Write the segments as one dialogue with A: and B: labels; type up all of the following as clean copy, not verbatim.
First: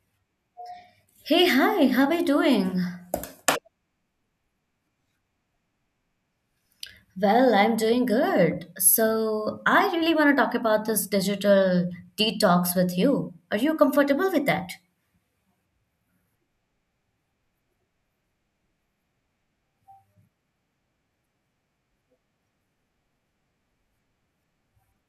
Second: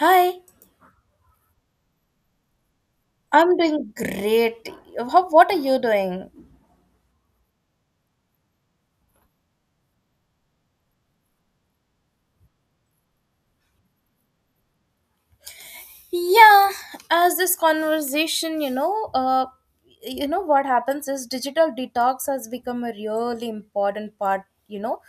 A: Hi,
B: Hey, hi, how are you doing?
A: I'm doing great. What are you doing?
B: Well, I'm doing good. So, I really want to talk about this digital detox with you. Are you comfortable with that?
A: Yeah, as this conversation, you know what happens is digital detox has become a really important part. You know,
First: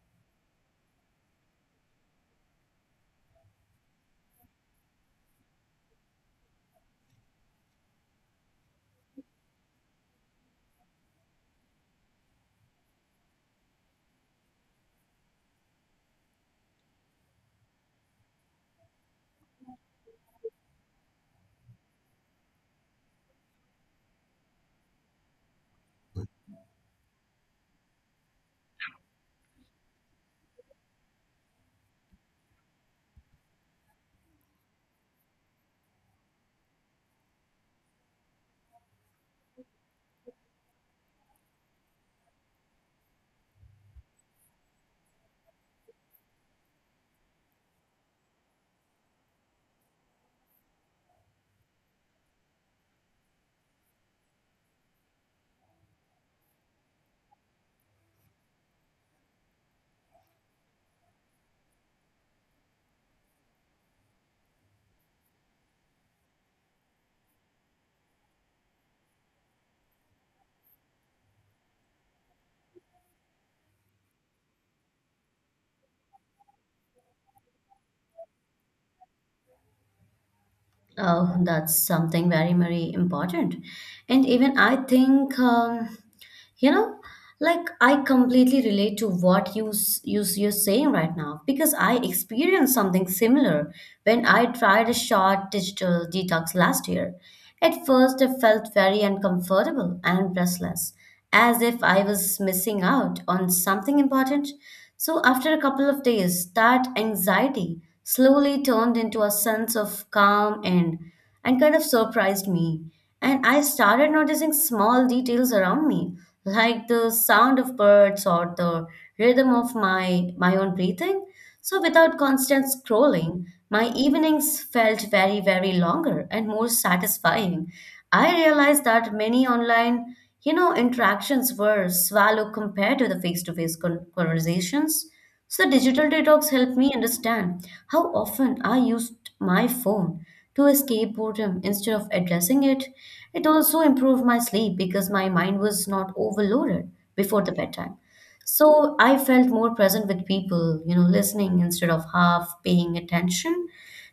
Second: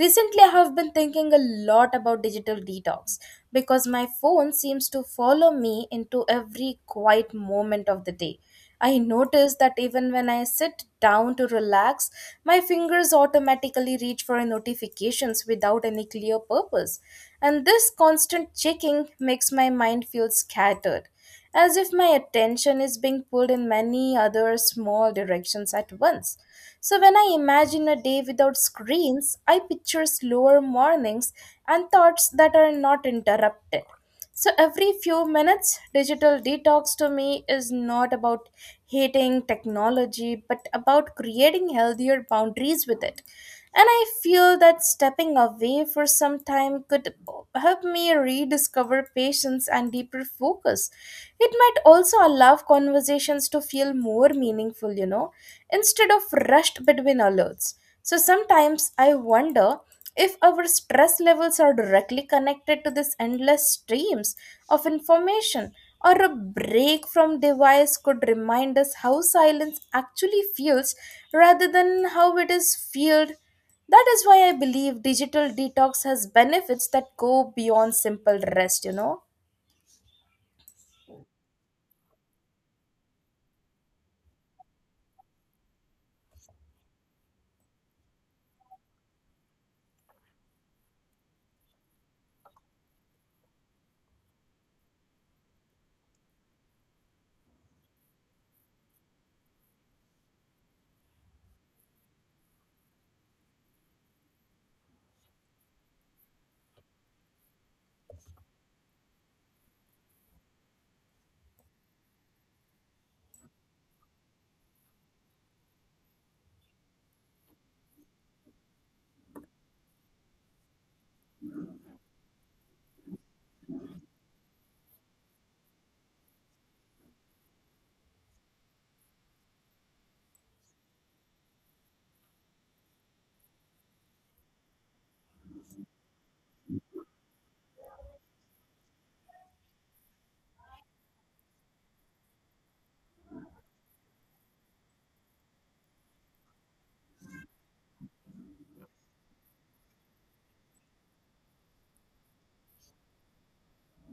A: Recently I have been thinking a lot about digital detox because my phone seems to follow me into every quiet moment of the day. I notice that even when I sit down to relax, my fingers automatically reach for notifications without any clear purpose. And this constant checking makes my mind feel scattered, as if my attention is being pulled in many other small directions at once. So when I imagine a day without screens, I picture slower mornings and thoughts that are not interrupted. So every few minutes, digital detox to me is not about hating technology, but about creating healthier boundaries with it. And I feel that stepping away for some time could help me rediscover patience and deeper focus. It might also allow conversations to feel more meaningful, instead of rushed between alerts. So sometimes I wonder if our stress levels are directly connected to this endless streams of information or a break from device could remind us how silence actually feels rather than how it is feared. That is why I believe digital detox has benefits that go beyond simple rest.
B: Oh, that's something very, very important. And even I think You know, like I completely relate to what you're saying right now because I experienced something similar when I tried a short digital detox last year. At first, I felt very uncomfortable and restless, as if I was missing out on something important. So, after a couple of days, that anxiety slowly turned into a sense of calm and kind of surprised me. And I started noticing small details around me, like the sound of birds or the rhythm of my own breathing. So without constant scrolling, my evenings felt very, very longer and more satisfying. I realized that many online, you know, interactions were shallow compared to the face-to-face conversations. So digital detox helped me understand how often I used my phone to escape boredom instead of addressing it. It also improved my sleep because my mind was not overloaded before the bedtime. So I felt more present with people, you know, listening instead of half paying attention.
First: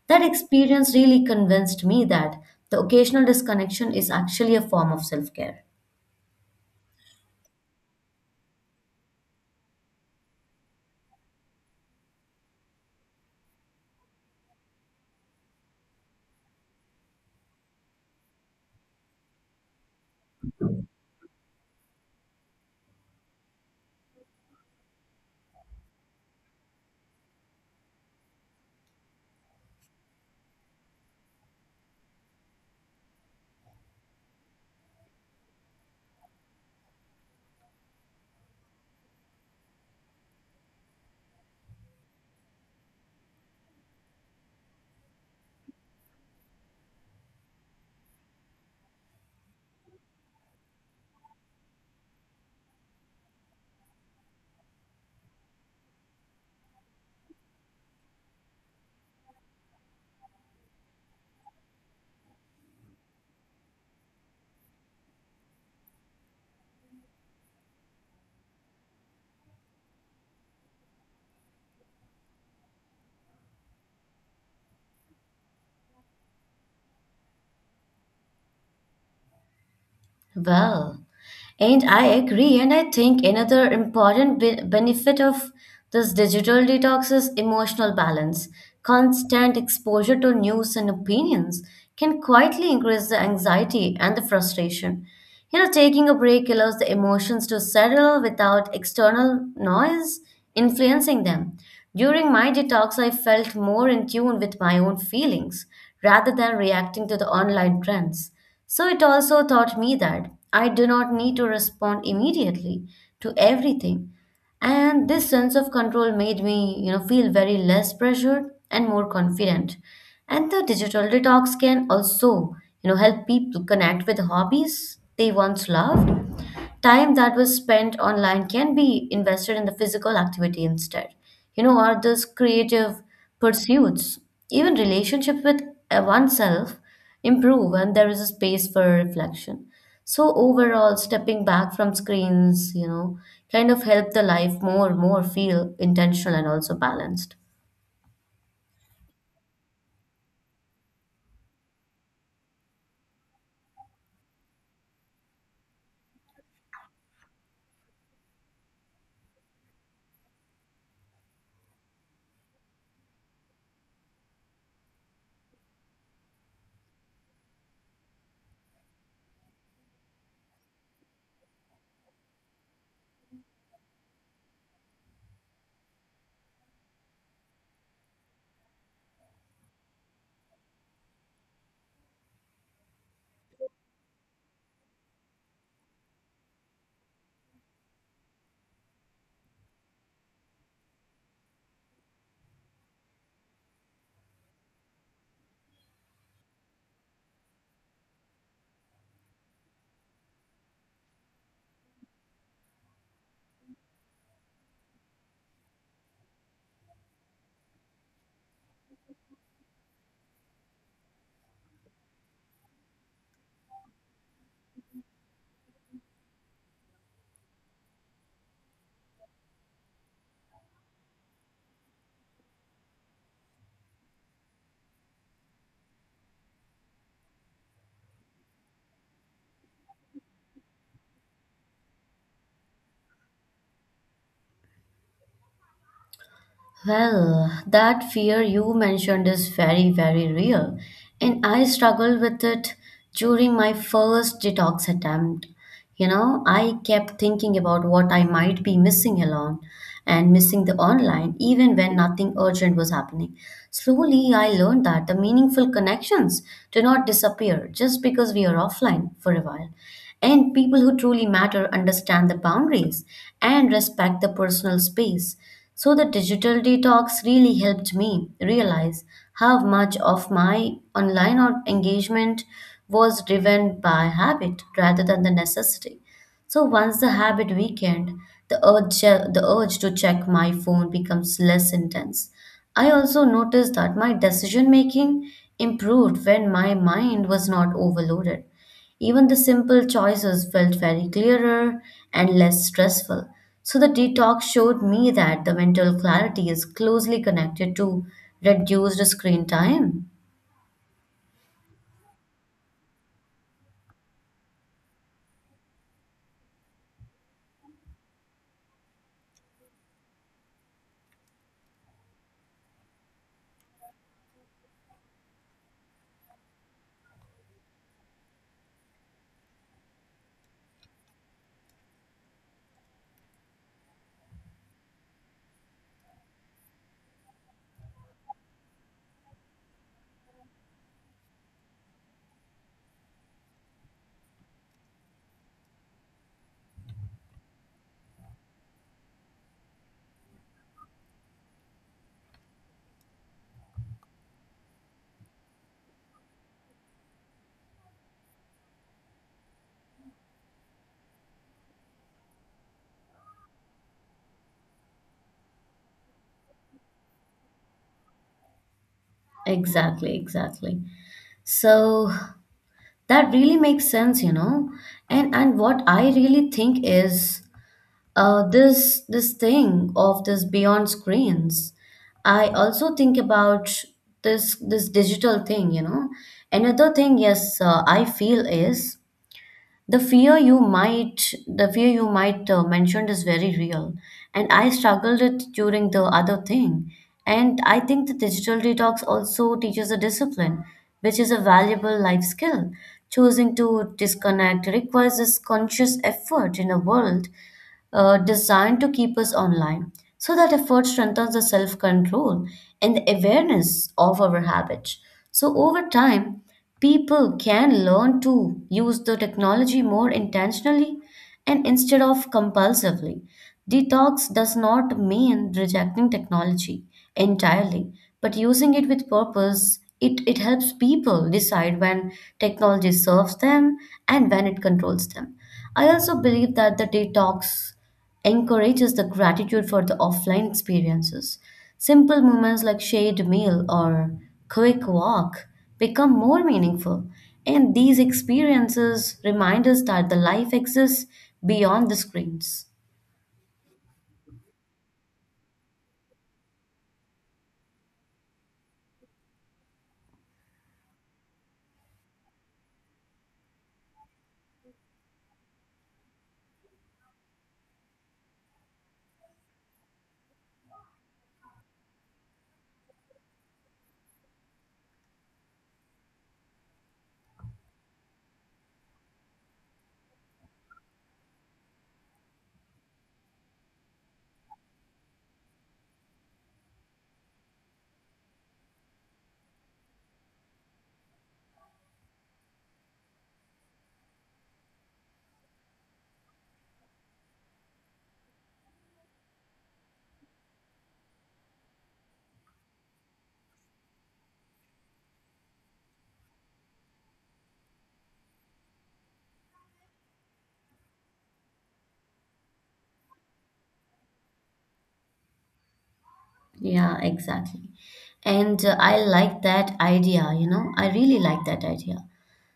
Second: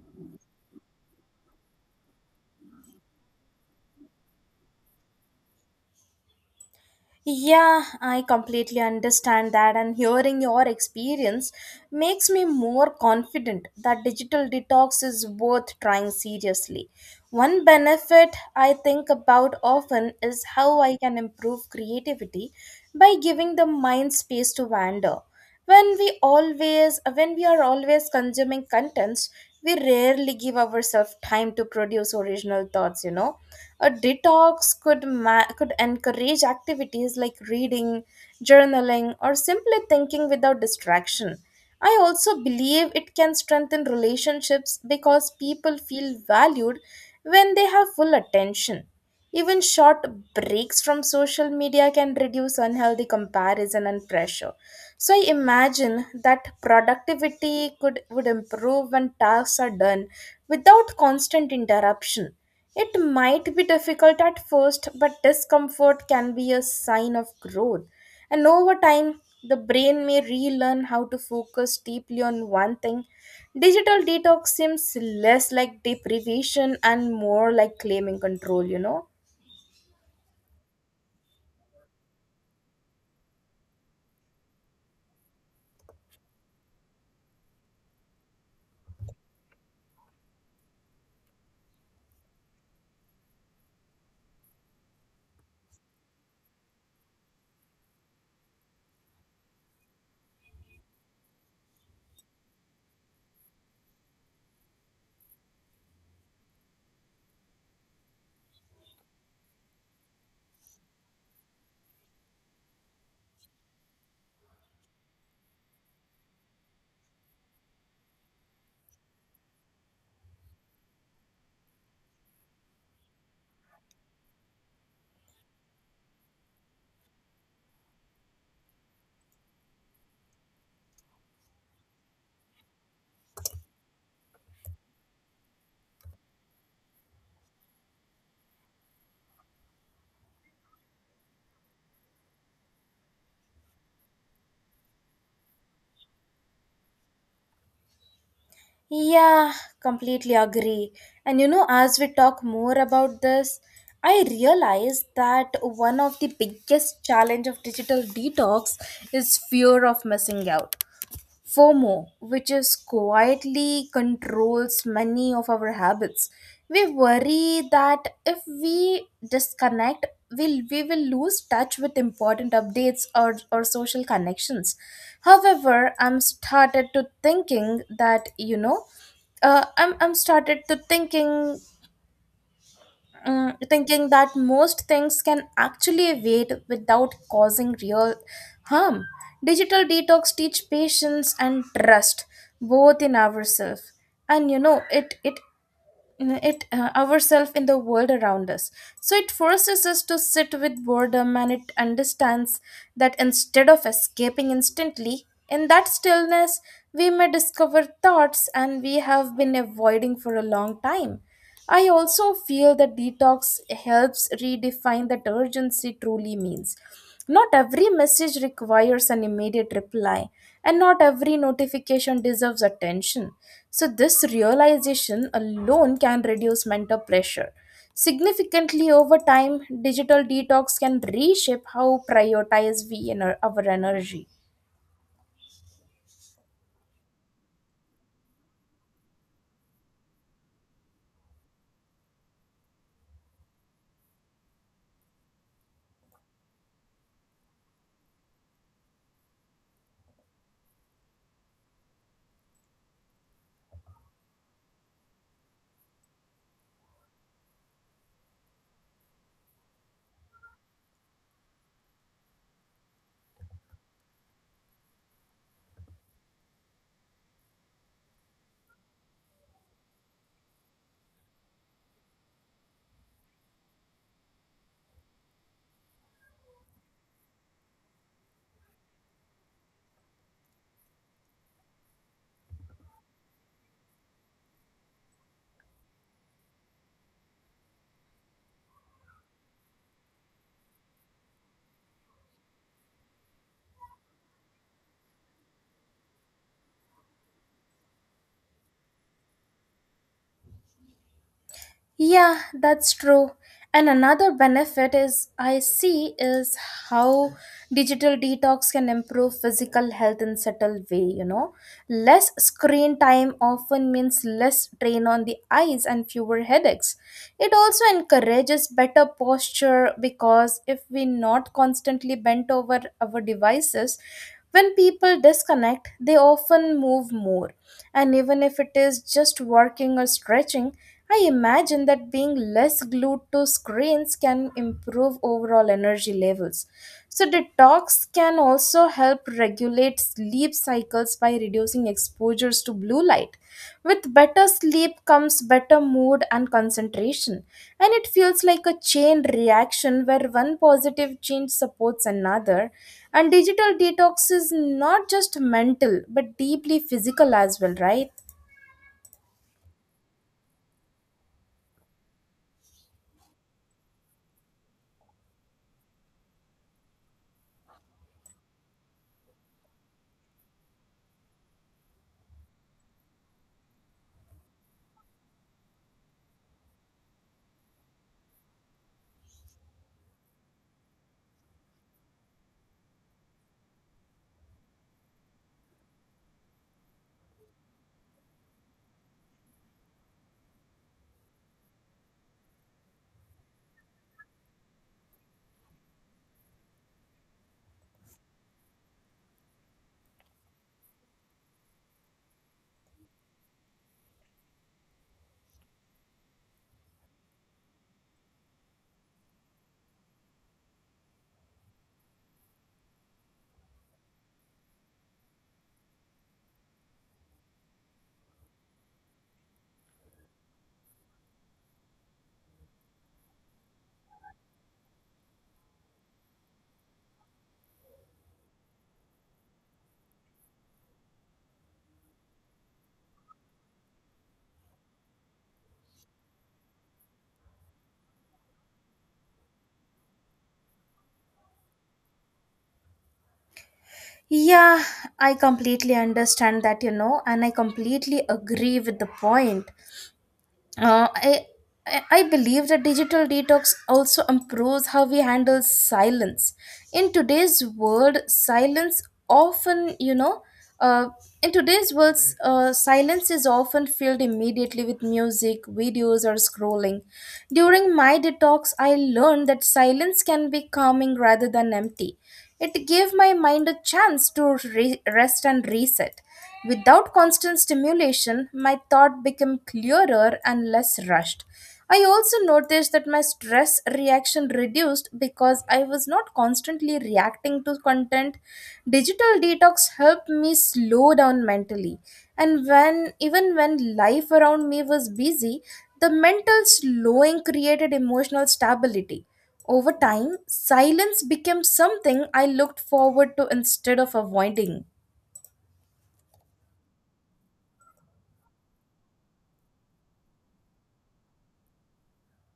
B: That experience really convinced me that the occasional disconnection is actually a form of self-care.
A: Yeah, I completely understand that, and hearing your experience makes me more confident that digital detox is worth trying seriously. One benefit I think about often is how I can improve creativity by giving the mind space to wander. When we are always consuming contents, we rarely give ourselves time to produce original thoughts. A detox could encourage activities like reading, journaling, or simply thinking without distraction. I also believe it can strengthen relationships because people feel valued when they have full attention. Even short breaks from social media can reduce unhealthy comparison and pressure. So I imagine that productivity could would improve when tasks are done without constant interruption. It might be difficult at first, but discomfort can be a sign of growth. And over time, the brain may relearn how to focus deeply on one thing. Digital detox seems less like deprivation and more like claiming control.
B: Well, and I agree, and I think another important benefit of this digital detox is emotional balance. Constant exposure to news and opinions can quietly increase the anxiety and the frustration. You know, taking a break allows the emotions to settle without external noise influencing them. During my detox, I felt more in tune with my own feelings rather than reacting to the online trends. So it also taught me that I do not need to respond immediately to everything. And this sense of control made me, you know, feel very less pressured and more confident. And the digital detox can also, you know, help people connect with hobbies they once loved. Time that was spent online can be invested in the physical activity instead. You know, or those creative pursuits, even relationships with oneself improve and there is a space for reflection. So overall, stepping back from screens, you know, kind of help the life more, more feel intentional and also balanced.
A: Yeah, completely agree. And as we talk more about this, I realize that one of the biggest challenge of digital detox is fear of missing out. FOMO, which is quietly controls many of our habits. We worry that if we disconnect, we will lose touch with important updates or social connections. However, I'm started to thinking that, I'm started to thinking thinking that most things can actually wait without causing real harm. Digital detox teach patience and trust both in ourselves, and you know it it it ourselves in the world around us. So it forces us to sit with boredom and it understands that, instead of escaping instantly, in that stillness we may discover thoughts and we have been avoiding for a long time. I also feel that detox helps redefine that urgency truly means. Not every message requires an immediate reply, and not every notification deserves attention. So, this realization alone can reduce mental pressure. Significantly over time, digital detox can reshape how prioritize we and our energy.
B: Well, that fear you mentioned is very, very real, and I struggled with it during my first detox attempt. You know, I kept thinking about what I might be missing alone and missing the online, even when nothing urgent was happening. Slowly, I learned that the meaningful connections do not disappear just because we are offline for a while. And people who truly matter understand the boundaries and respect the personal space. So the digital detox really helped me realize how much of my online engagement was driven by habit rather than the necessity. So once the habit weakened, the urge to check my phone becomes less intense. I also noticed that my decision making improved when my mind was not overloaded. Even the simple choices felt very clearer and less stressful. So the detox showed me that the mental clarity is closely connected to reduced screen time.
A: Yeah, that's true. And another benefit is, I see, is how digital detox can improve physical health in subtle way. Less screen time often means less strain on the eyes and fewer headaches. It also encourages better posture because if we not constantly bent over our devices, when people disconnect, they often move more. And even if it is just working or stretching, I imagine that being less glued to screens can improve overall energy levels. So, detox can also help regulate sleep cycles by reducing exposures to blue light. With better sleep comes better mood and concentration, and it feels like a chain reaction where one positive change supports another. And digital detox is not just mental, but deeply physical as well, right?
B: Exactly, exactly. So that really makes sense, you know. And what I really think is this thing of this beyond screens I also think about this digital thing you know another thing yes I feel is the fear you might mentioned is very real and I struggled it during the other thing and I think the digital detox also teaches a discipline which is a valuable life skill choosing to disconnect requires this conscious effort in a world designed to keep us online. So that effort strengthens the self control and the awareness of our habits. So over time, people can learn to use the technology more intentionally and instead of compulsively. Detox does not mean rejecting technology entirely, but using it with purpose. It helps people decide when technology serves them and when it controls them. I also believe that the detox encourages the gratitude for the offline experiences. Simple moments like shared meal or quick walk become more meaningful, and these experiences remind us that the life exists beyond the screens.
A: Yeah, I completely understand that, and I completely agree with the point. Uh, I, I believe that digital detox also improves how we handle silence. In today's world, silence often, uh, in today's world, silence is often filled immediately with music, videos, or scrolling. During my detox, I learned that silence can be calming rather than empty. It gave my mind a chance to rest and reset. Without constant stimulation, my thought became clearer and less rushed. I also noticed that my stress reaction reduced because I was not constantly reacting to content. Digital detox helped me slow down mentally, and when even when life around me was busy, the mental slowing created emotional stability. Over time, silence became something I looked forward to instead of avoiding.
B: Yeah, exactly. And I like that idea, you know, I really like that idea.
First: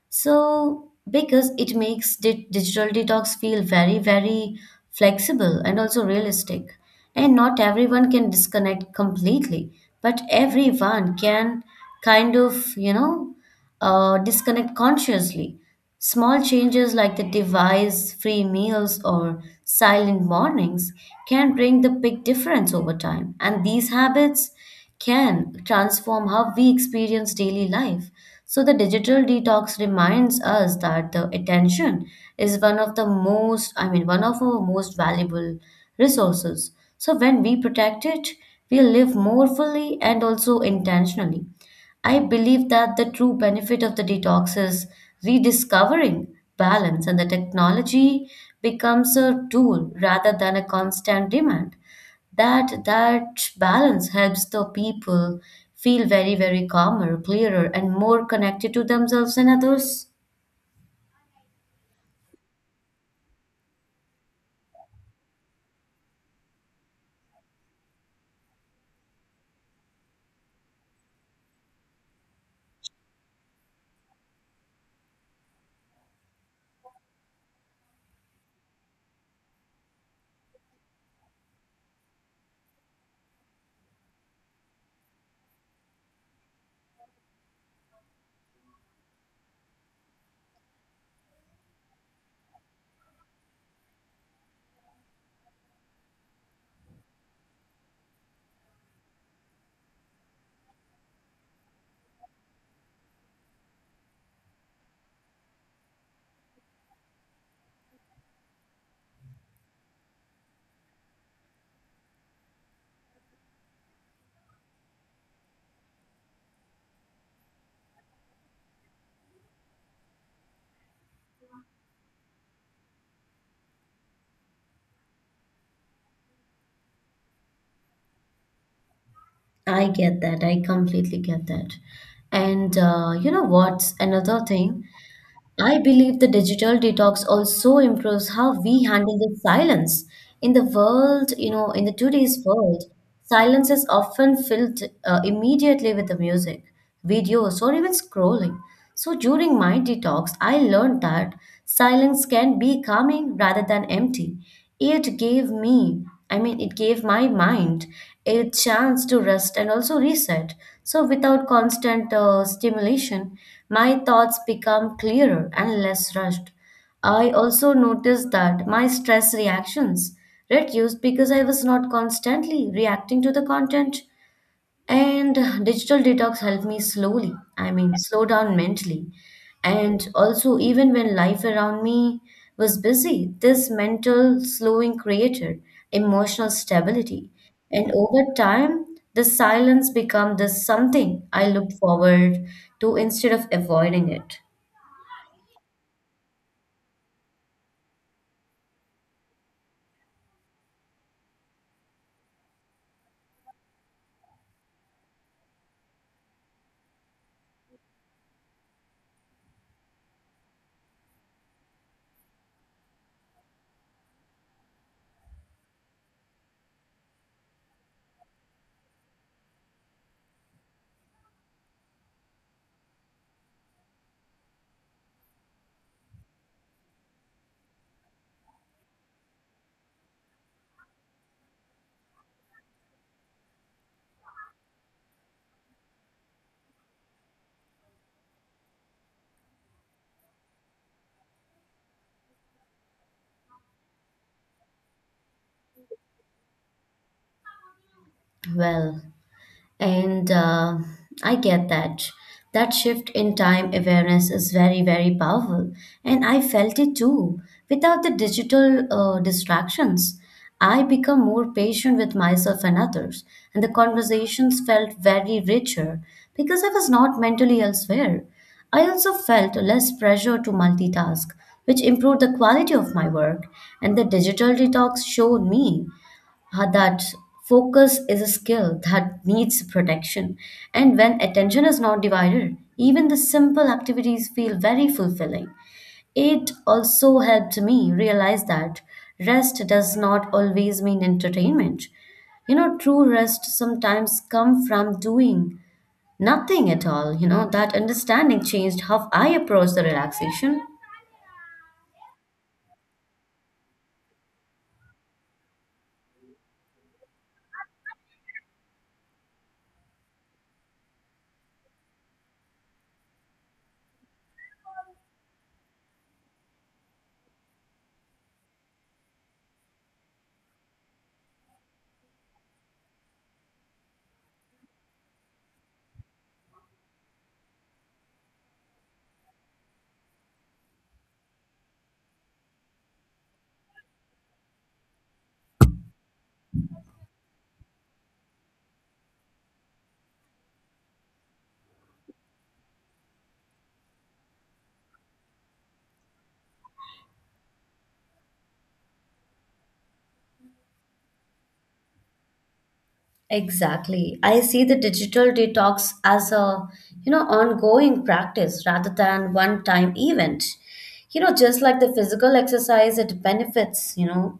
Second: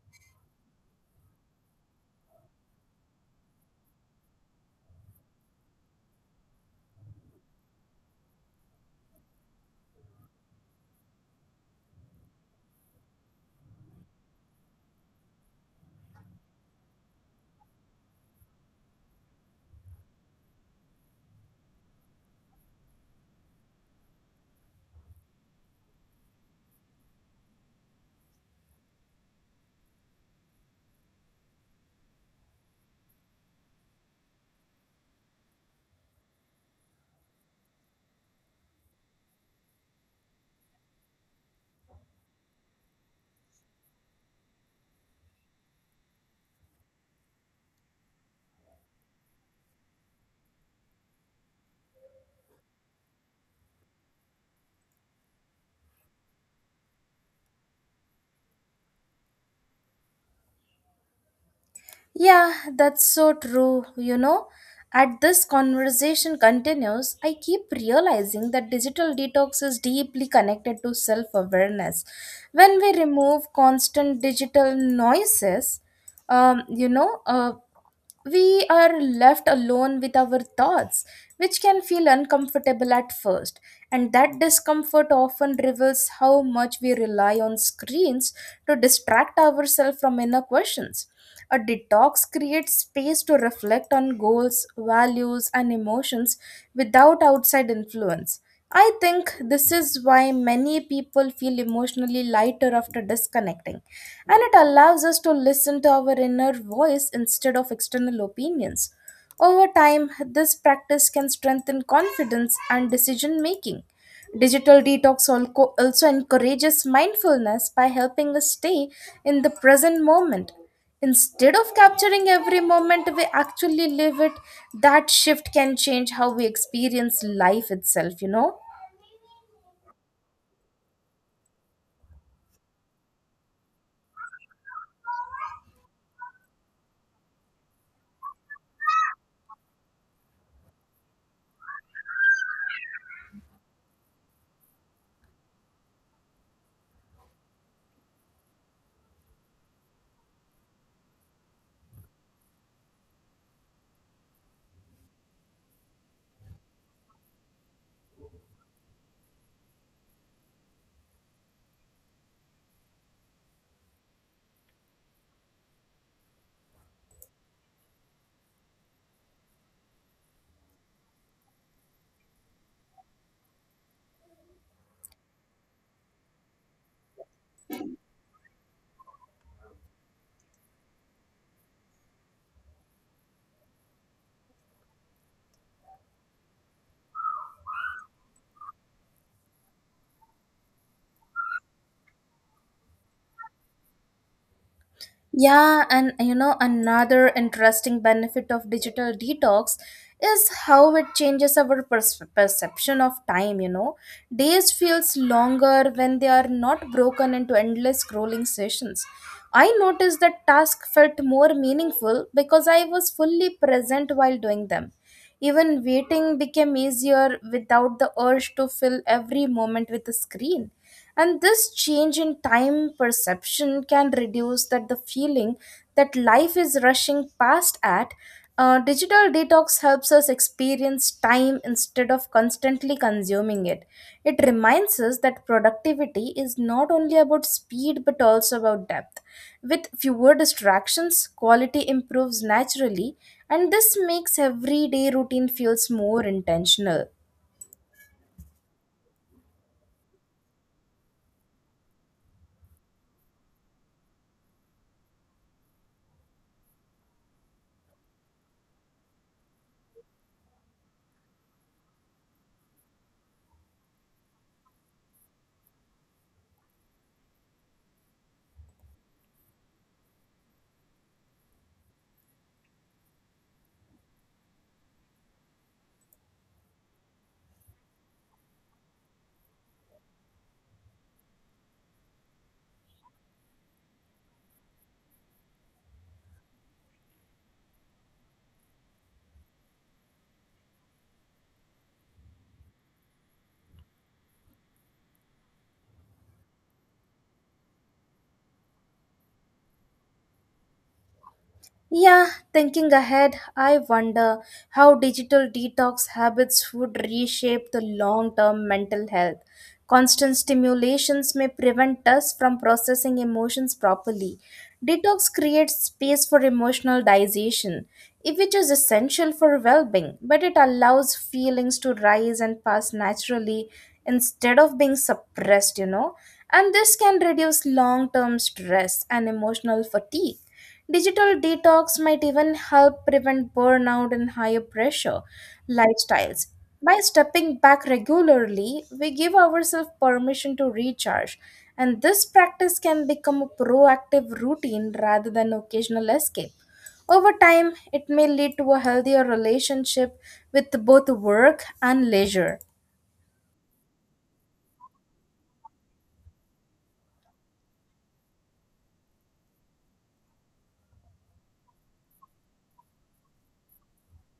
B: So, because it makes digital detox feel very, very flexible and also realistic. And not everyone can disconnect completely, but everyone can kind of, disconnect consciously. Small changes like the device, free meals, or silent mornings can bring the big difference over time. And these habits can transform how we experience daily life. So, the digital detox reminds us that the attention is one of the most, I mean, one of our most valuable resources. So, when we protect it, we live more fully and also intentionally. I believe that the true benefit of the detox is rediscovering balance, and the technology becomes a tool rather than a constant demand that balance helps the people feel very, very calmer, clearer, and more connected to themselves and others.
A: Yeah, that's so true. As this conversation continues, I keep realizing that digital detox is deeply connected to self awareness. When we remove constant digital noises, um, you know, uh, we are left alone with our thoughts, which can feel uncomfortable at first. And that discomfort often reveals how much we rely on screens to distract ourselves from inner questions. A detox creates space to reflect on goals, values, and emotions without outside influence. I think this is why many people feel emotionally lighter after disconnecting, and it allows us to listen to our inner voice instead of external opinions. Over time, this practice can strengthen confidence and decision making. Digital detox also encourages mindfulness by helping us stay in the present moment. Instead of capturing every moment, we actually live it. That shift can change how we experience life itself, you know?
B: I get that, I completely get that. And you know what's another thing, I believe the digital detox also improves how we handle the silence. In the world, you know, in the today's world, silence is often filled immediately with the music, videos, or even scrolling. So during my detox, I learned that silence can be calming rather than empty. It gave me, I mean, it gave my mind a chance to rest and also reset. So, without constant stimulation, my thoughts become clearer and less rushed. I also noticed that my stress reactions reduced because I was not constantly reacting to the content. And digital detox helped me slowly, I mean, slow down mentally. And also, even when life around me was busy, this mental slowing created emotional stability. And over time, the silence became this something I looked forward to instead of avoiding it.
A: Yeah, and another interesting benefit of digital detox is how it changes our perception of time. Days feels longer when they are not broken into endless scrolling sessions. I noticed that task felt more meaningful because I was fully present while doing them. Even waiting became easier without the urge to fill every moment with a screen. And this change in time perception can reduce that the feeling that life is rushing past at. Digital detox helps us experience time instead of constantly consuming it. It reminds us that productivity is not only about speed but also about depth. With fewer distractions, quality improves naturally, and this makes everyday routine feels more intentional.
B: Well, and I get that. That shift in time awareness is very, very powerful. And I felt it too. Without the digital distractions, I become more patient with myself and others. And the conversations felt very richer because I was not mentally elsewhere. I also felt less pressure to multitask, which improved the quality of my work. And the digital detox showed me that focus is a skill that needs protection. And when attention is not divided, even the simple activities feel very fulfilling. It also helped me realize that rest does not always mean entertainment. You know, true rest sometimes comes from doing nothing at all. You know, that understanding changed how I approach the relaxation.
A: Yeah, thinking ahead, I wonder how digital detox habits would reshape the long term mental health. Constant stimulations may prevent us from processing emotions properly. Detox creates space for emotional digestion, which is essential for well being, but it allows feelings to rise and pass naturally instead of being suppressed. And this can reduce long term stress and emotional fatigue. Digital detox might even help prevent burnout and higher pressure lifestyles. By stepping back regularly, we give ourselves permission to recharge, and this practice can become a proactive routine rather than occasional escape. Over time, it may lead to a healthier relationship with both work and leisure.
B: Exactly. I see the digital detox as a, you know, ongoing practice rather than one-time event. You know, just like the physical exercise, it benefits, you know,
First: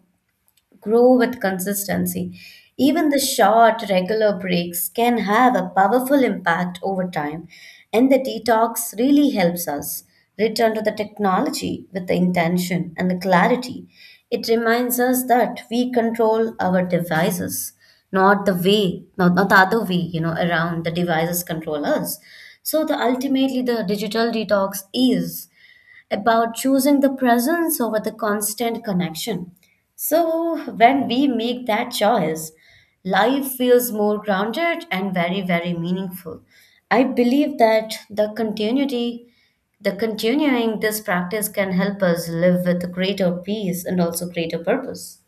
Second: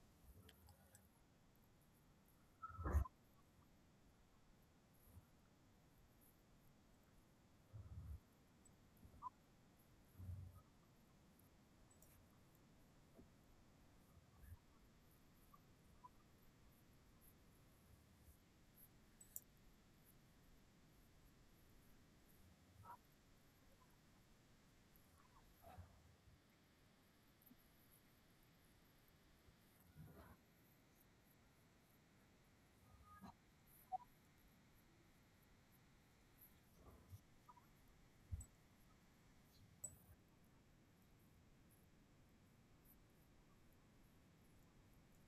B: grow with consistency. Even the short, regular breaks can have a powerful impact over time, and the detox really helps us return to the technology with the intention and the clarity. It reminds us that we control our devices, not the way, not the other way, you know, around the devices control us. So the ultimately the digital detox is about choosing the presence over the constant connection. So, when we make that choice, life feels more grounded and very, very meaningful. I believe that the continuity, the continuing this practice can help us live with greater peace and also greater purpose.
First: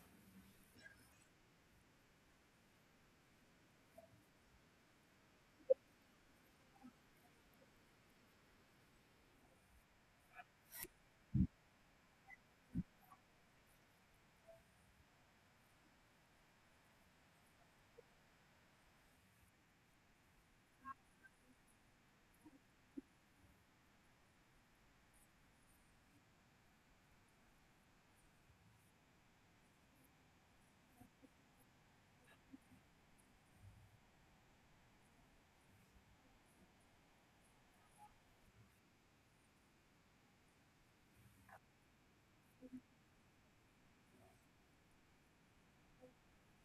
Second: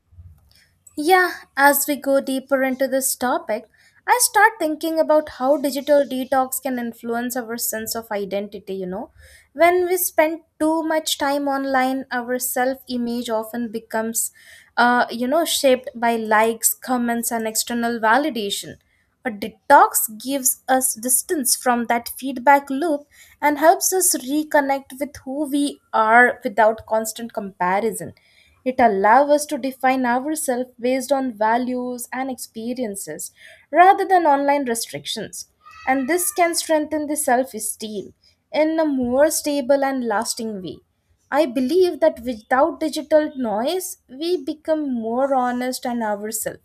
A: Yeah, as we go deeper into this topic, I start thinking about how digital detox can influence our sense of identity. When we spend too much time online, our self image often becomes shaped by likes, comments, and external validation. A detox gives us distance from that feedback loop and helps us reconnect with who we are without constant comparison. It allows us to define ourselves based on values and experiences rather than online restrictions, and this can strengthen the self esteem in a more stable and lasting way. I believe that without digital noise, we become more honest and ourselves,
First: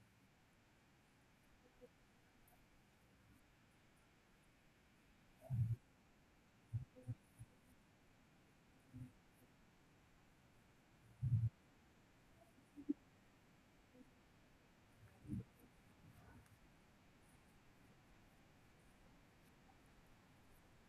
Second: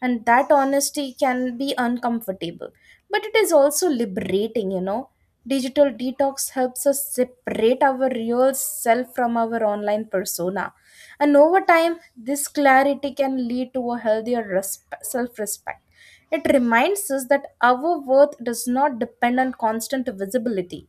A: and that honesty can be uncomfortable, but it is also liberating. Digital detox helps us separate our real self from our online persona, and over time, this clarity can lead to a healthier self respect. It reminds us that our worth does not depend on constant visibility.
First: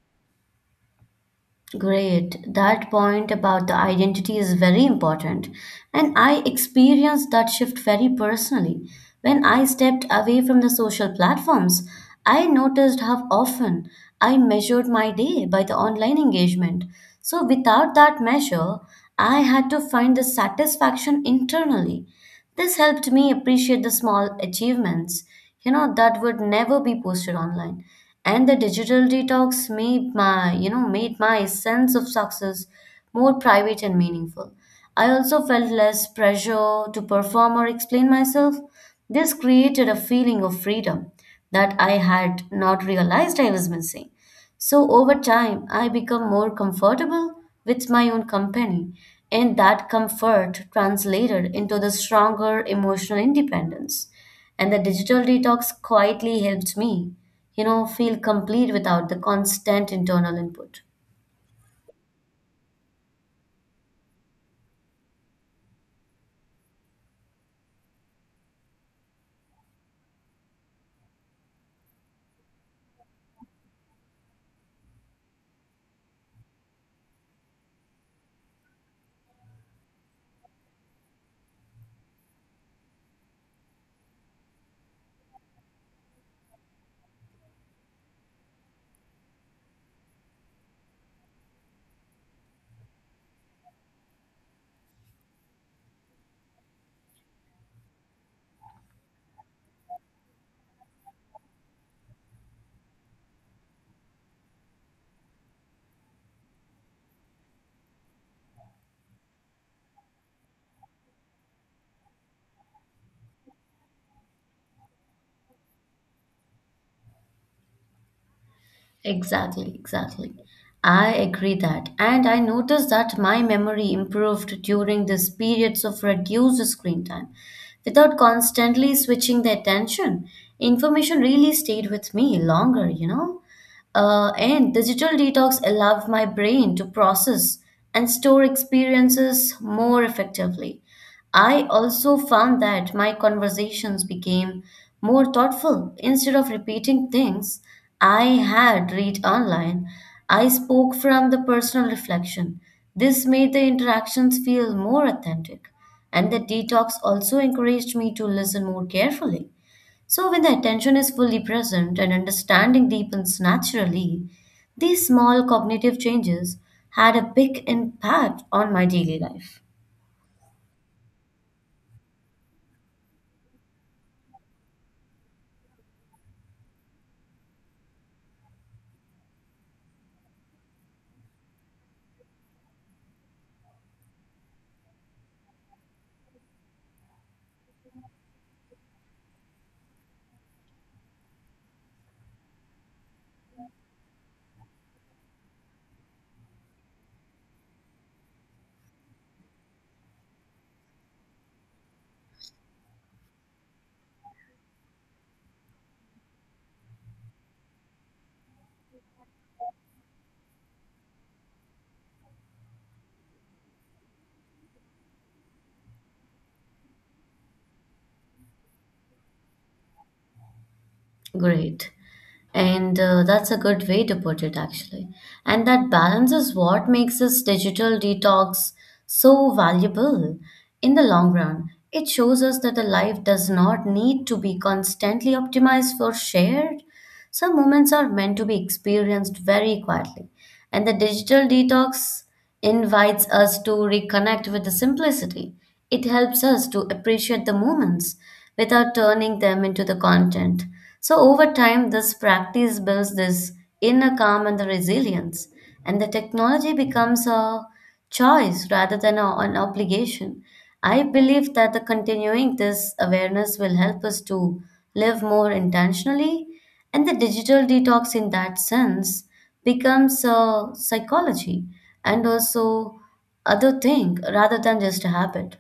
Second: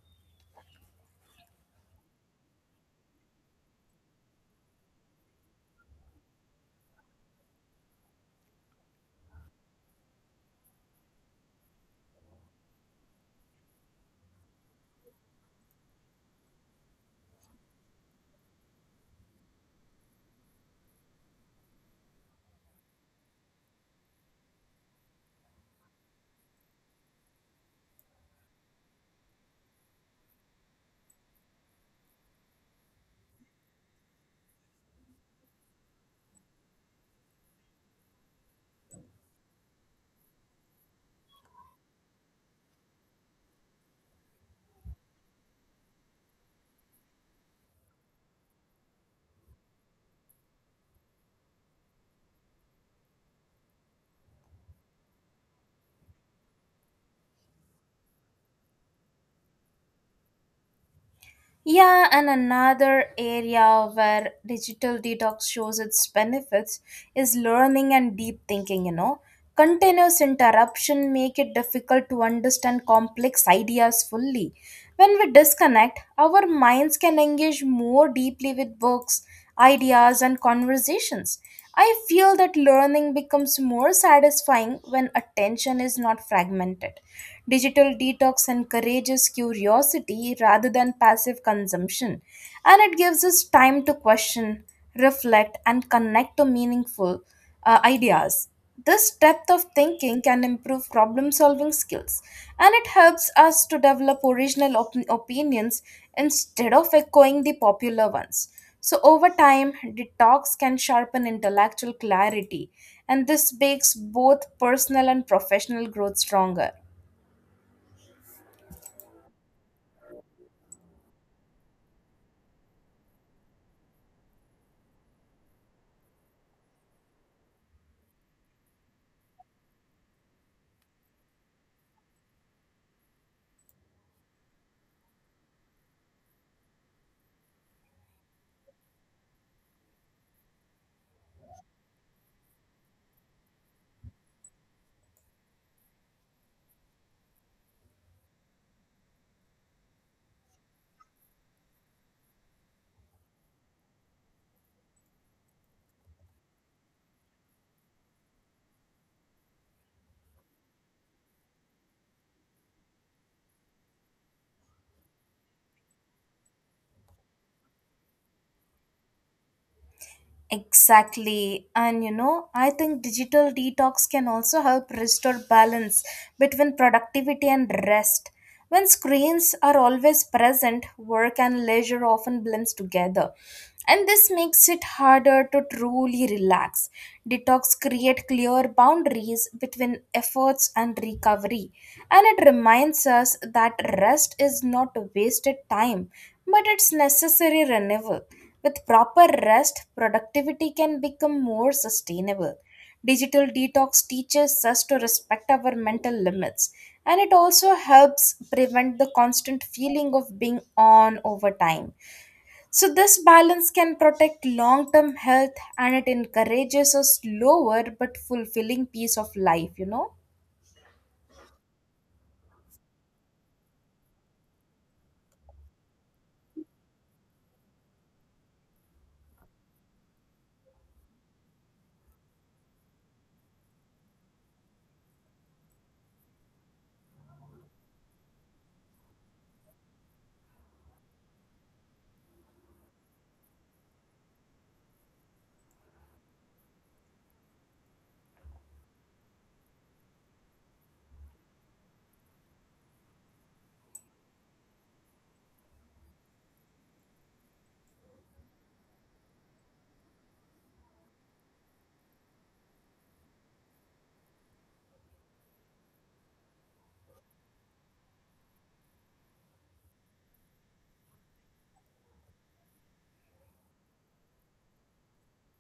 B: Great. That point about the identity is very important. And I experienced that shift very personally. When I stepped away from the social platforms, I noticed how often I measured my day by the online engagement. So, without that measure, I had to find the satisfaction internally. This helped me appreciate the small achievements, you know, that would never be posted online. And the digital detox made my, you know, made my sense of success more private and meaningful. I also felt less pressure to perform or explain myself. This created a feeling of freedom that I had not realized I was missing. So over time, I become more comfortable with my own company, and that comfort translated into the stronger emotional independence. And the digital detox quietly helped me, you know, feel complete without the constant internal input.
A: Yeah, and another area where digital detox shows its benefits is learning and deep thinking. Continuous interruption make it difficult to understand complex ideas fully. When we disconnect, our minds can engage more deeply with works ideas, and conversations. I feel that learning becomes more satisfying when attention is not fragmented. Digital detox encourages curiosity rather than passive consumption, and it gives us time to question, reflect, and connect to meaningful ideas. This depth of thinking can improve problem solving skills, and it helps us to develop original opinions instead of echoing the popular ones. So, over time, detox can sharpen intellectual clarity, and this makes both personal and professional growth stronger.
B: Exactly, exactly. I agree that. And I noticed that my memory improved during these periods of reduced screen time. Without constantly switching the attention, information really stayed with me longer, you know? And digital detox allowed my brain to process and store experiences more effectively. I also found that my conversations became more thoughtful. Instead of repeating things I had read online, I spoke from the personal reflection. This made the interactions feel more authentic. And the detox also encouraged me to listen more carefully. So, when the attention is fully present and understanding deepens naturally, these small cognitive changes had a big impact on my daily life.
A: Exactly. And I think digital detox can also help restore balance between productivity and rest. When screens are always present, work and leisure often blends together. And this makes it harder to truly relax. Detox create clear boundaries between efforts and recovery. And it reminds us that rest is not wasted time, but it's necessary renewal. With proper rest, productivity can become more sustainable. Digital detox teaches us to respect our mental limits and it also helps prevent the constant feeling of being on over time. So, this balance can protect long term health and it encourages a slower but fulfilling piece of life.
B: Great. And That's a good way to put it, actually. And that balance is what makes this digital detox so valuable in the long run. It shows us that the life does not need to be constantly optimized for shared. Some moments are meant to be experienced very quietly, and the digital detox invites us to reconnect with the simplicity. It helps us to appreciate the moments without turning them into the content. So, over time, this practice builds this inner calm and the resilience, and the technology becomes a choice rather than an obligation. I believe that the continuing this awareness will help us to live more intentionally, and the digital detox in that sense becomes a psychology and also other thing rather than just a habit.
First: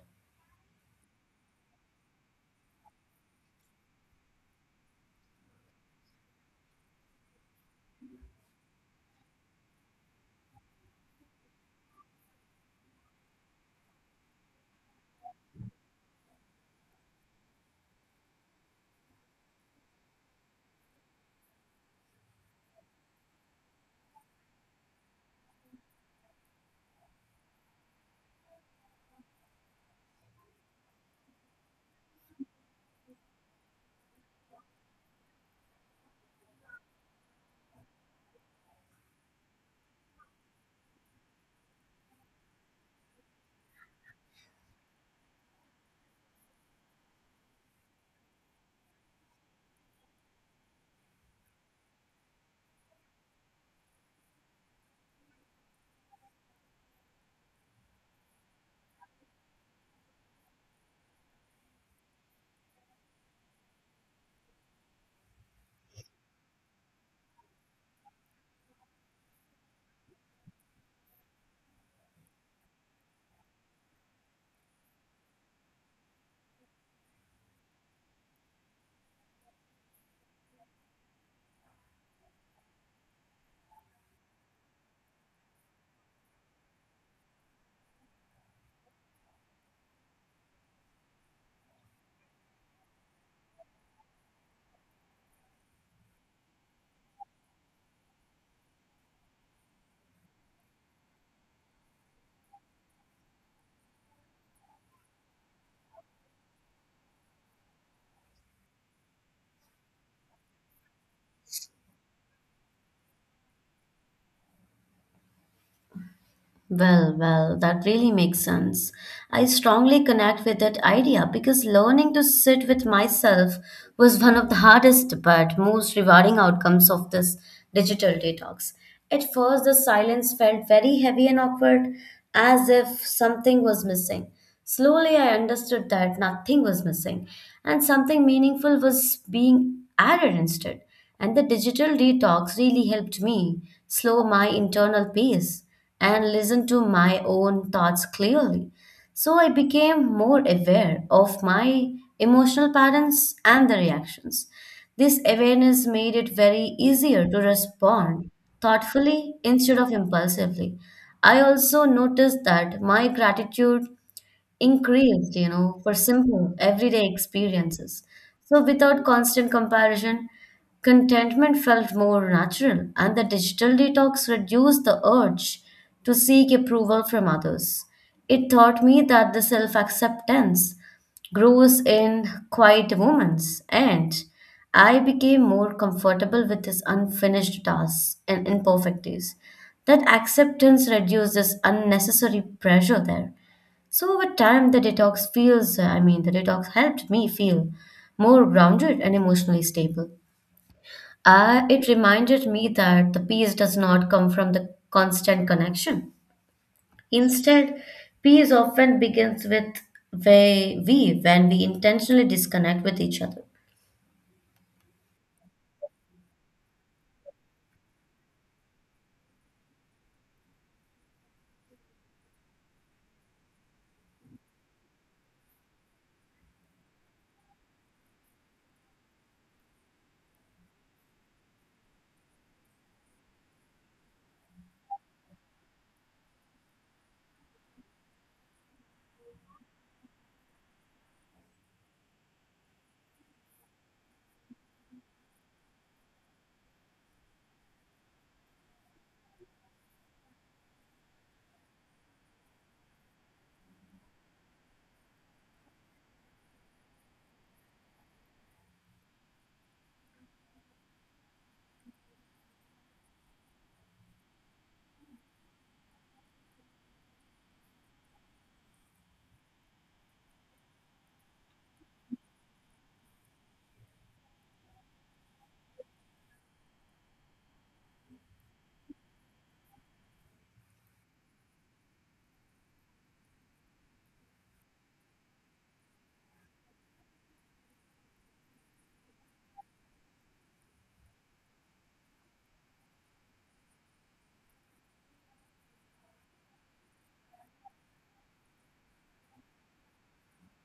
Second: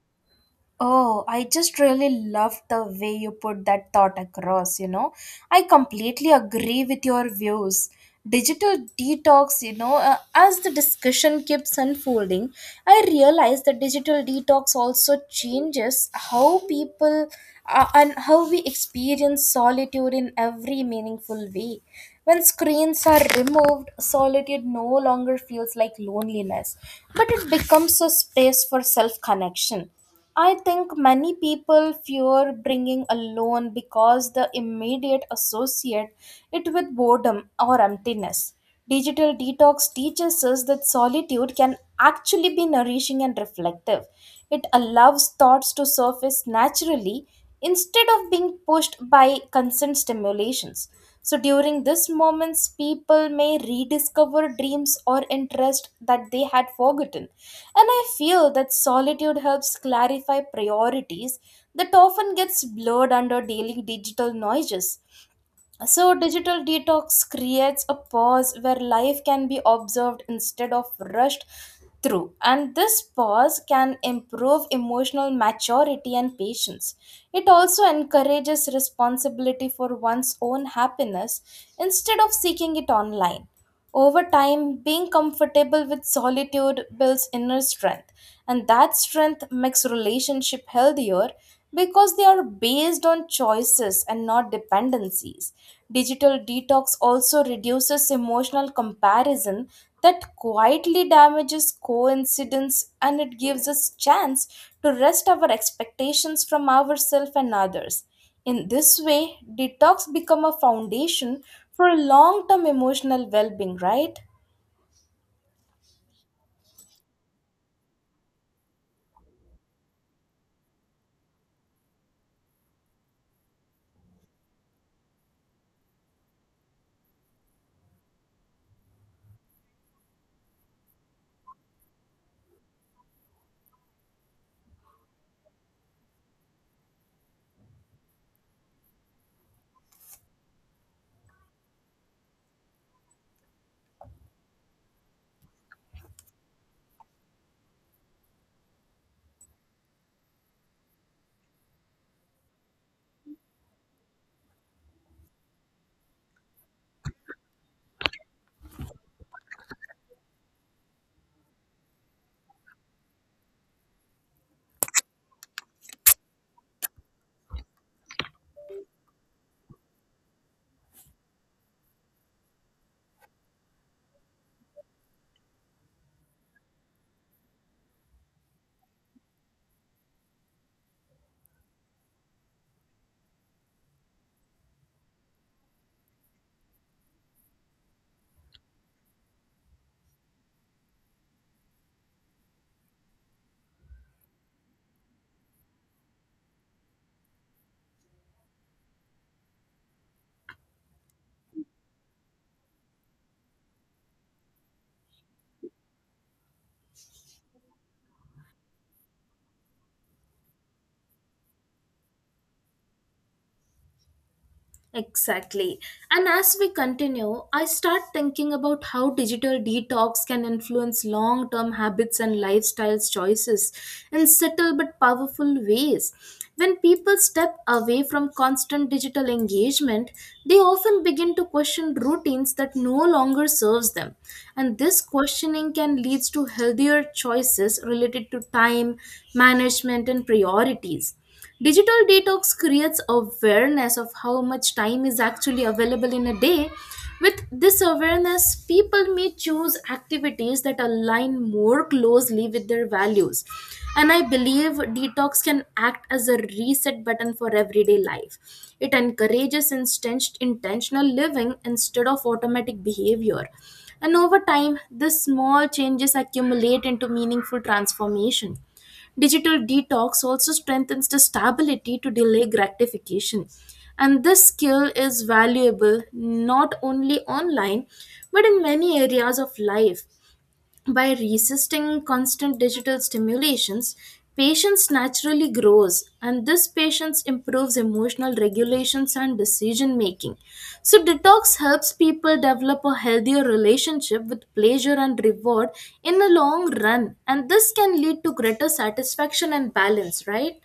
A: Oh, I just really love the way you put that thought across. I completely agree with your views. Digital as the discussion keeps unfolding, I realize that digital detox also changes how people and how we experience solitude in every meaningful way. When screens are removed, solitude no longer feels like loneliness, but it becomes a space for self connection. I think many people fear bringing alone because the immediate associate it with boredom or emptiness. Digital detox teaches us that solitude can actually be nourishing and reflective. It allows thoughts to surface naturally instead of being pushed by constant stimulations. So during these moments, people may rediscover dreams or interests that they had forgotten. And I feel that solitude helps clarify priorities that often gets blurred under daily digital noises. So, digital detox creates a pause where life can be observed instead of rushed through. And this pause can improve emotional maturity and patience. It also encourages responsibility for one's own happiness instead of seeking it online. Over time, being comfortable with solitude builds inner strength, and that strength makes relationship healthier because they are based on choices and not dependencies. Digital detox also reduces emotional comparison that quietly damages coincidence and it gives us chance to rest our expectations from ourselves and others. In this way, detox become a foundation for long-term emotional well-being, right?
B: Well, that really makes sense. I strongly connect with that idea because learning to sit with myself was one of the hardest but most rewarding outcomes of this digital detox. At first, the silence felt very heavy and awkward, as if something was missing. Slowly, I understood that nothing was missing and something meaningful was being added instead. And the digital detox really helped me slow my internal pace and listen to my own thoughts clearly. So I became more aware of my emotional patterns and the reactions. This awareness made it very easier to respond thoughtfully instead of impulsively. I also noticed that my gratitude increased, you know, for simple everyday experiences. So without constant comparison, contentment felt more natural, and the digital detox reduced the urge to seek approval from others. It taught me that the self acceptance grows in quiet moments, and I became more comfortable with his unfinished tasks and imperfecties. That acceptance reduced this unnecessary pressure there. So over time, the detox helped me feel more grounded and emotionally stable. It reminded me that the peace does not come from the constant connection. Instead, peace often begins with when we intentionally disconnect with each other.
A: Exactly. And as we continue, I start thinking about how digital detox can influence long term habits and lifestyles choices in subtle but powerful ways. When people step away from constant digital engagement, they often begin to question routines that no longer serves them. And this questioning can lead to healthier choices related to time, management and priorities. Digital detox creates awareness of how much time is actually available in a day. With this awareness, people may choose activities that align more closely with their values. And I believe detox can act as a reset button for everyday life. It encourages intentional living instead of automatic behavior. And over time, these small changes accumulate into meaningful transformation. Digital detox also strengthens the stability to delay gratification. And this skill is valuable not only online but in many areas of life. By resisting constant digital stimulations, patience naturally grows, and this patience improves emotional regulations and decision making. So, detox helps people develop a healthier relationship with pleasure and reward in the long run, and this can lead to greater satisfaction and balance, right?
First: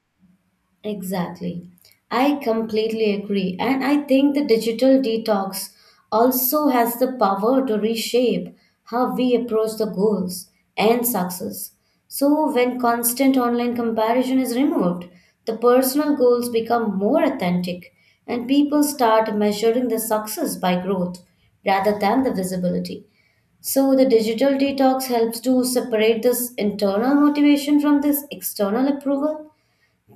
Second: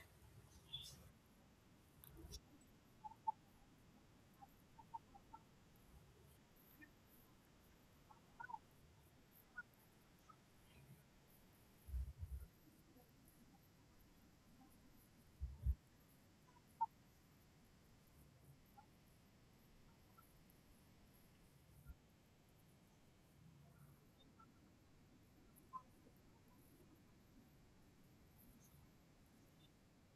B: Exactly. I completely agree. And I think the digital detox also has the power to reshape how we approach the goals and success. So, when constant online comparison is removed, the personal goals become more authentic and people start measuring the success by growth rather than the visibility. So, the digital detox helps to separate this internal motivation from this external approval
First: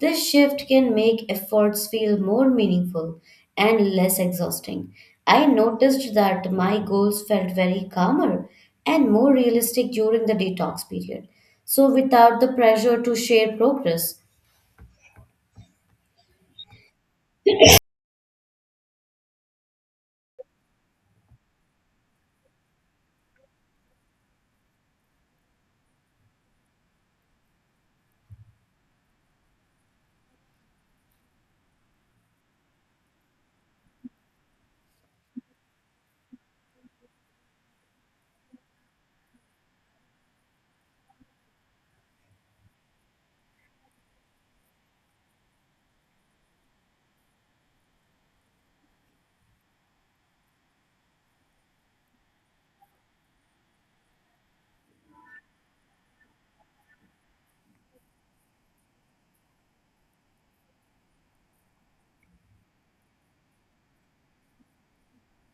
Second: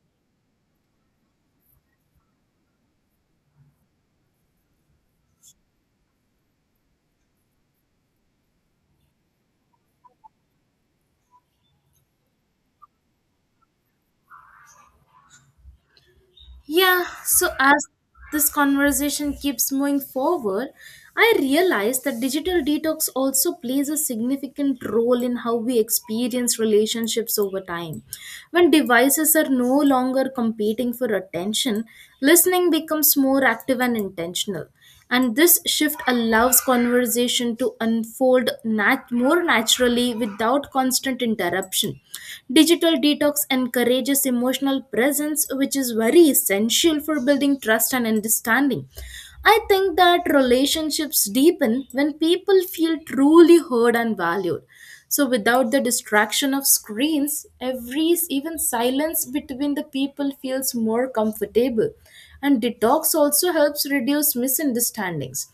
B: this shift can make efforts feel more meaningful and less exhausting. I noticed that my goals felt very calmer and more realistic during the detox period, so without the pressure to share progress.
A: Yeah, so as this conversation keeps moving forward, I realize that digital detox also plays a significant role in how we experience relationships over time. When devices are no longer competing for attention, listening becomes more active and intentional, and this shift allows conversation to unfold more naturally without constant interruption. Digital detox encourages emotional presence, which is very essential for building trust and understanding. I think that relationships deepen when people feel truly heard and valued. So without the distraction of screens, every even silence between the people feels more comfortable, and detox also helps reduce misunderstandings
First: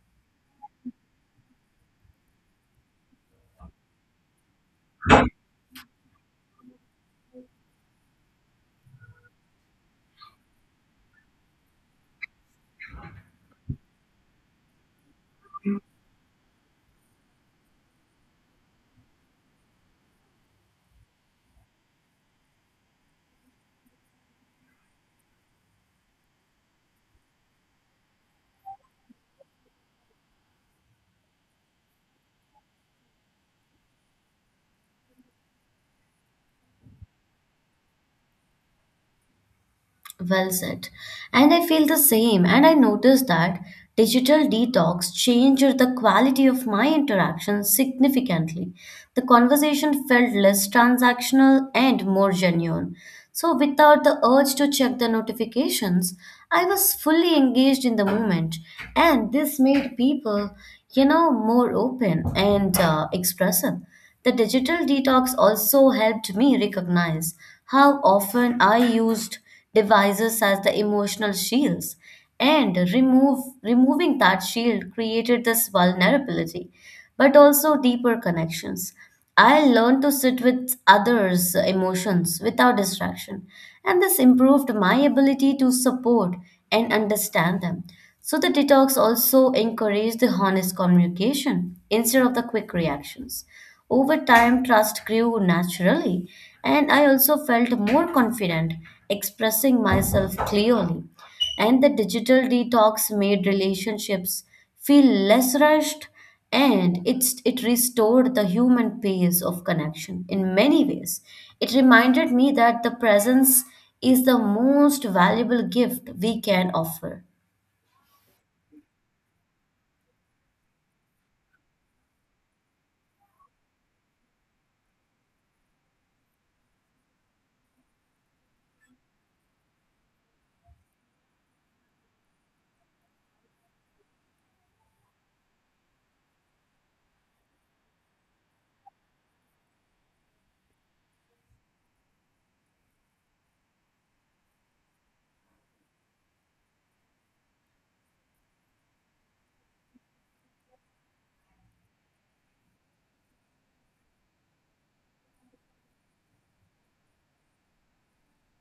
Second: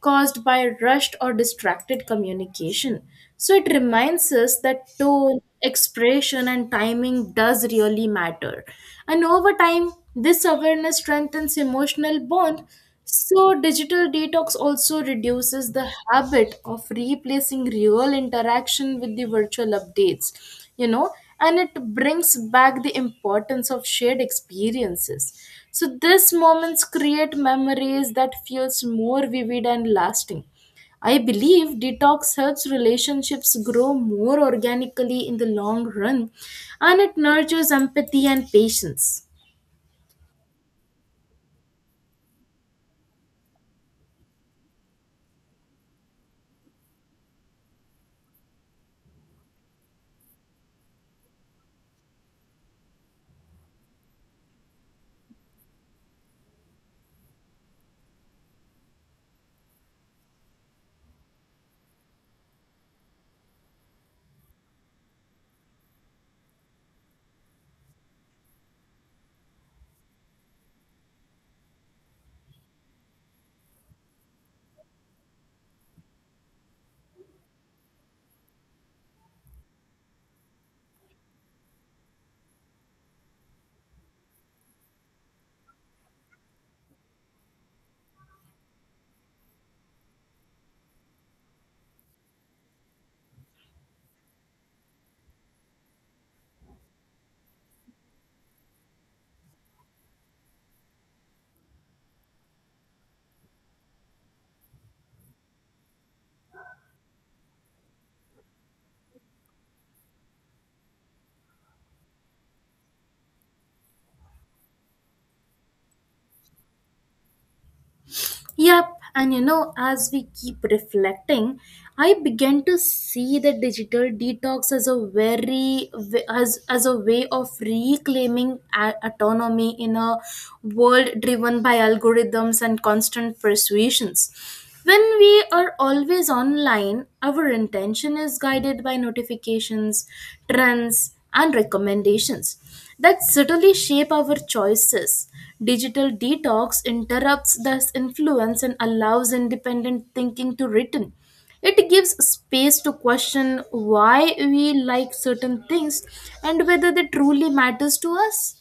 A: caused by rushed or distracted communication. So it reminds us that tone, expression, and timing does really matter. And over time, this awareness strengthens emotional bond. So digital detox also reduces the habit of replacing real interaction with the virtual you know, and it brings back the importance of shared experiences. So these moments create memories that feels more vivid and lasting. I believe detox helps relationships grow more organically in the long run and it nurtures empathy and patience.
B: Well said. And I feel the same. And I noticed that digital detox changed the quality of my interaction significantly. The conversation felt less transactional and more genuine. So, without the urge to check the notifications, I was fully engaged in the moment. And this made people, you know, more open and expressive. The digital detox also helped me recognize how often I used devices as the emotional shields. And removing that shield created this vulnerability, but also deeper connections. I learned to sit with others' emotions without distraction, and this improved my ability to support and understand them. So, the detox also encouraged the honest communication instead of the quick reactions. Over time, trust grew naturally, and I also felt more confident expressing myself clearly. And the digital detox made relationships feel less rushed, and it restored the human pace of connection in many ways. It reminded me that the presence is the most valuable gift we can offer.
A: Yep, as we keep reflecting, I began to see the digital detox as a very as a way of reclaiming autonomy in a world driven by algorithms and constant persuasions. When we are always online, our intention is guided by notifications, trends, and recommendations that subtly shape our choices. Digital detox interrupts this influence and allows independent thinking to return. It gives space to question why we like certain things and whether they truly matters to us.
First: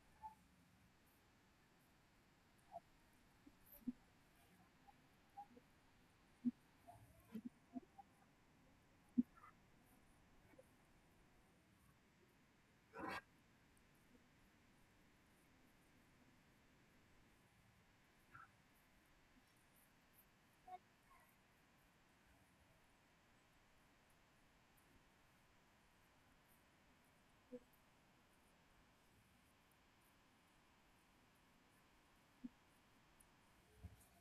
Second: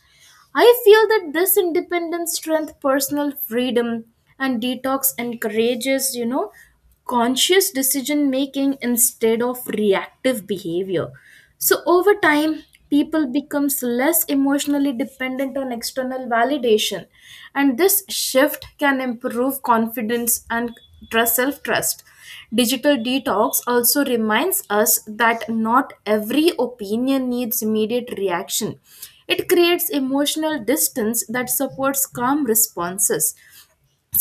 A: I feel that this independence, strength, personal freedom, and detox encourages conscious decision making instead of reactive behavior. So over time, people becomes less emotionally dependent on external validation, and this shift can improve confidence and trust self trust Digital detox also reminds us that not every opinion needs immediate reaction. It creates emotional distance that supports calm responses.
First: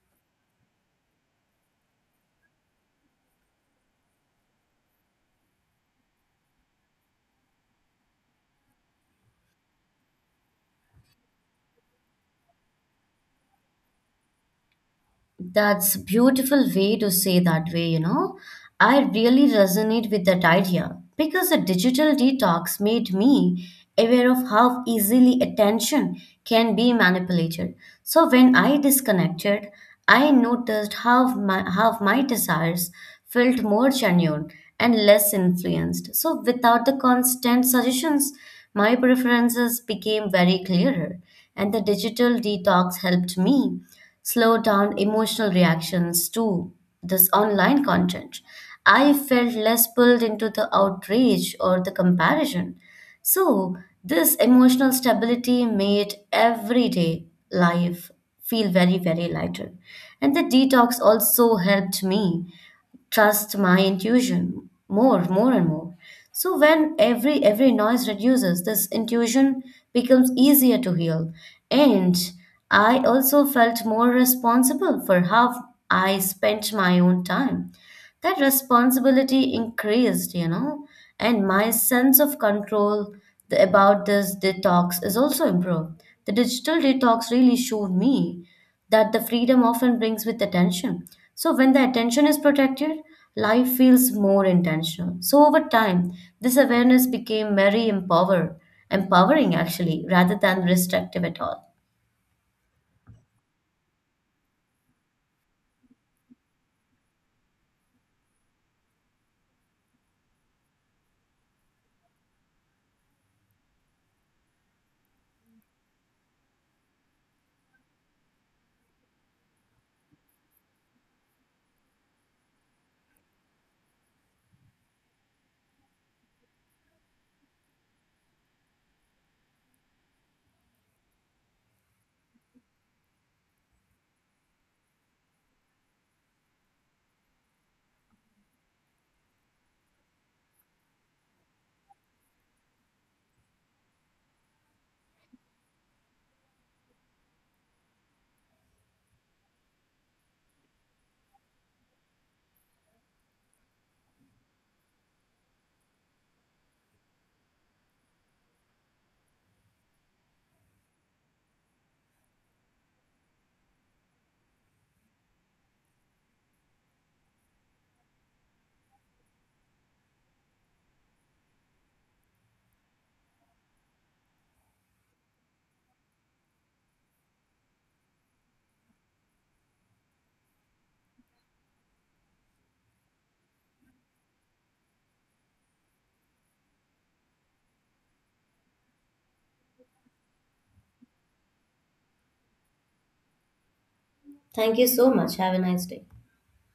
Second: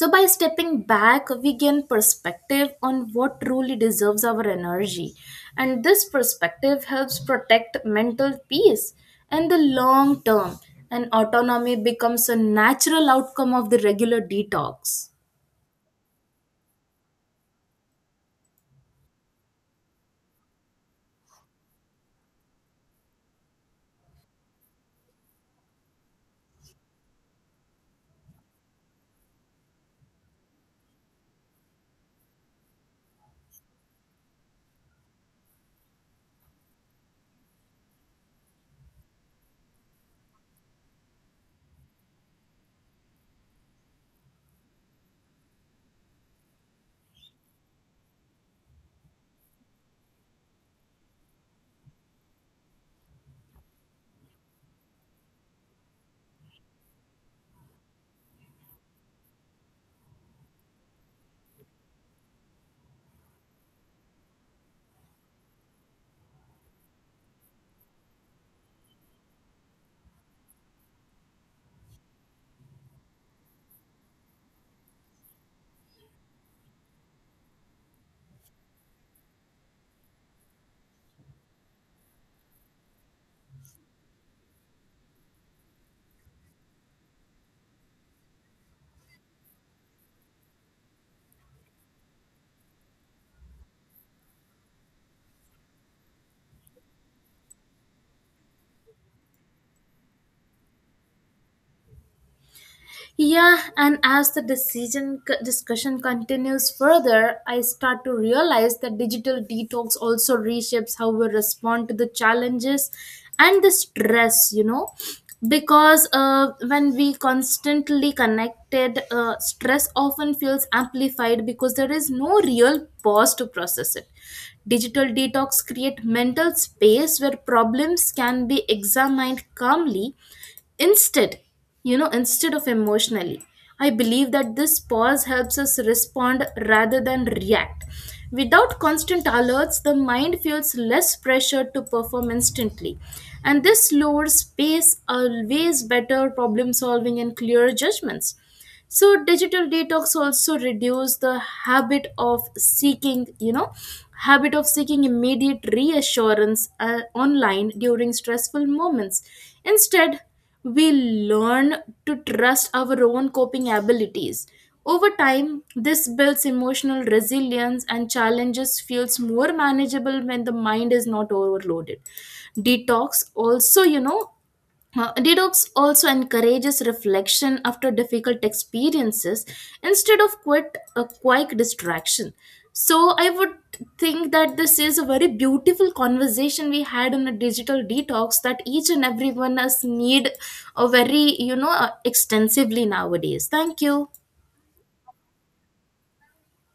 A: So by stepping back we gain perspective on what truly deserves our energy, and this perspective helps protect mental peace in the long term, and autonomy becomes a natural outcome of the regular detox.
B: That's beautiful way to say that way, you know. I really resonate with that idea because a digital detox made me aware of how easily attention can be manipulated. So when I disconnected, I noticed how my desires felt more genuine and less influenced. So without the constant suggestions, my preferences became very clearer and the digital detox helped me slow down emotional reactions to this online content. I felt less pulled into the outrage or the comparison. So, this emotional stability made everyday life feel very lighter. And the detox also helped me trust my intuition more and more. So when every noise reduces, this intuition becomes easier to heal. And I also felt more responsible for how I spent my own time that responsibility increased, you know, and my sense of control about this detox is also improved. The digital detox really showed me that the freedom often brings with attention. So, when the attention is protected, life feels more intentional. So, over time, this awareness became empowering actually, rather than restrictive at all.
A: Yeah, and as the discussion continues further, I start to realize that digital detox also reshapes how we respond to the challenges and the stress, because when we constantly connected, stress often feels amplified because there is no real pause to process it. Digital detox create mental space where problems can be examined calmly. Instead, Instead of emotionally, I believe that this pause helps us respond rather than react. Without constant alerts, the mind feels less pressure to perform instantly. And this lowers pace, always better problem solving and clearer judgments. So digital detox also reduce the habit of seeking you know habit of seeking immediate reassurance online during stressful moments. Instead, we learn to trust our own coping abilities. Over time this builds emotional resilience and challenges feels more manageable when the mind is not overloaded. detox also you know detox also encourages reflection after difficult experiences instead of quite a quick distraction. So I would think that this is a very beautiful conversation we had on a digital detox that each and every one us need a very extensively nowadays. Thank you.
B: Thank you so much. Have a nice day.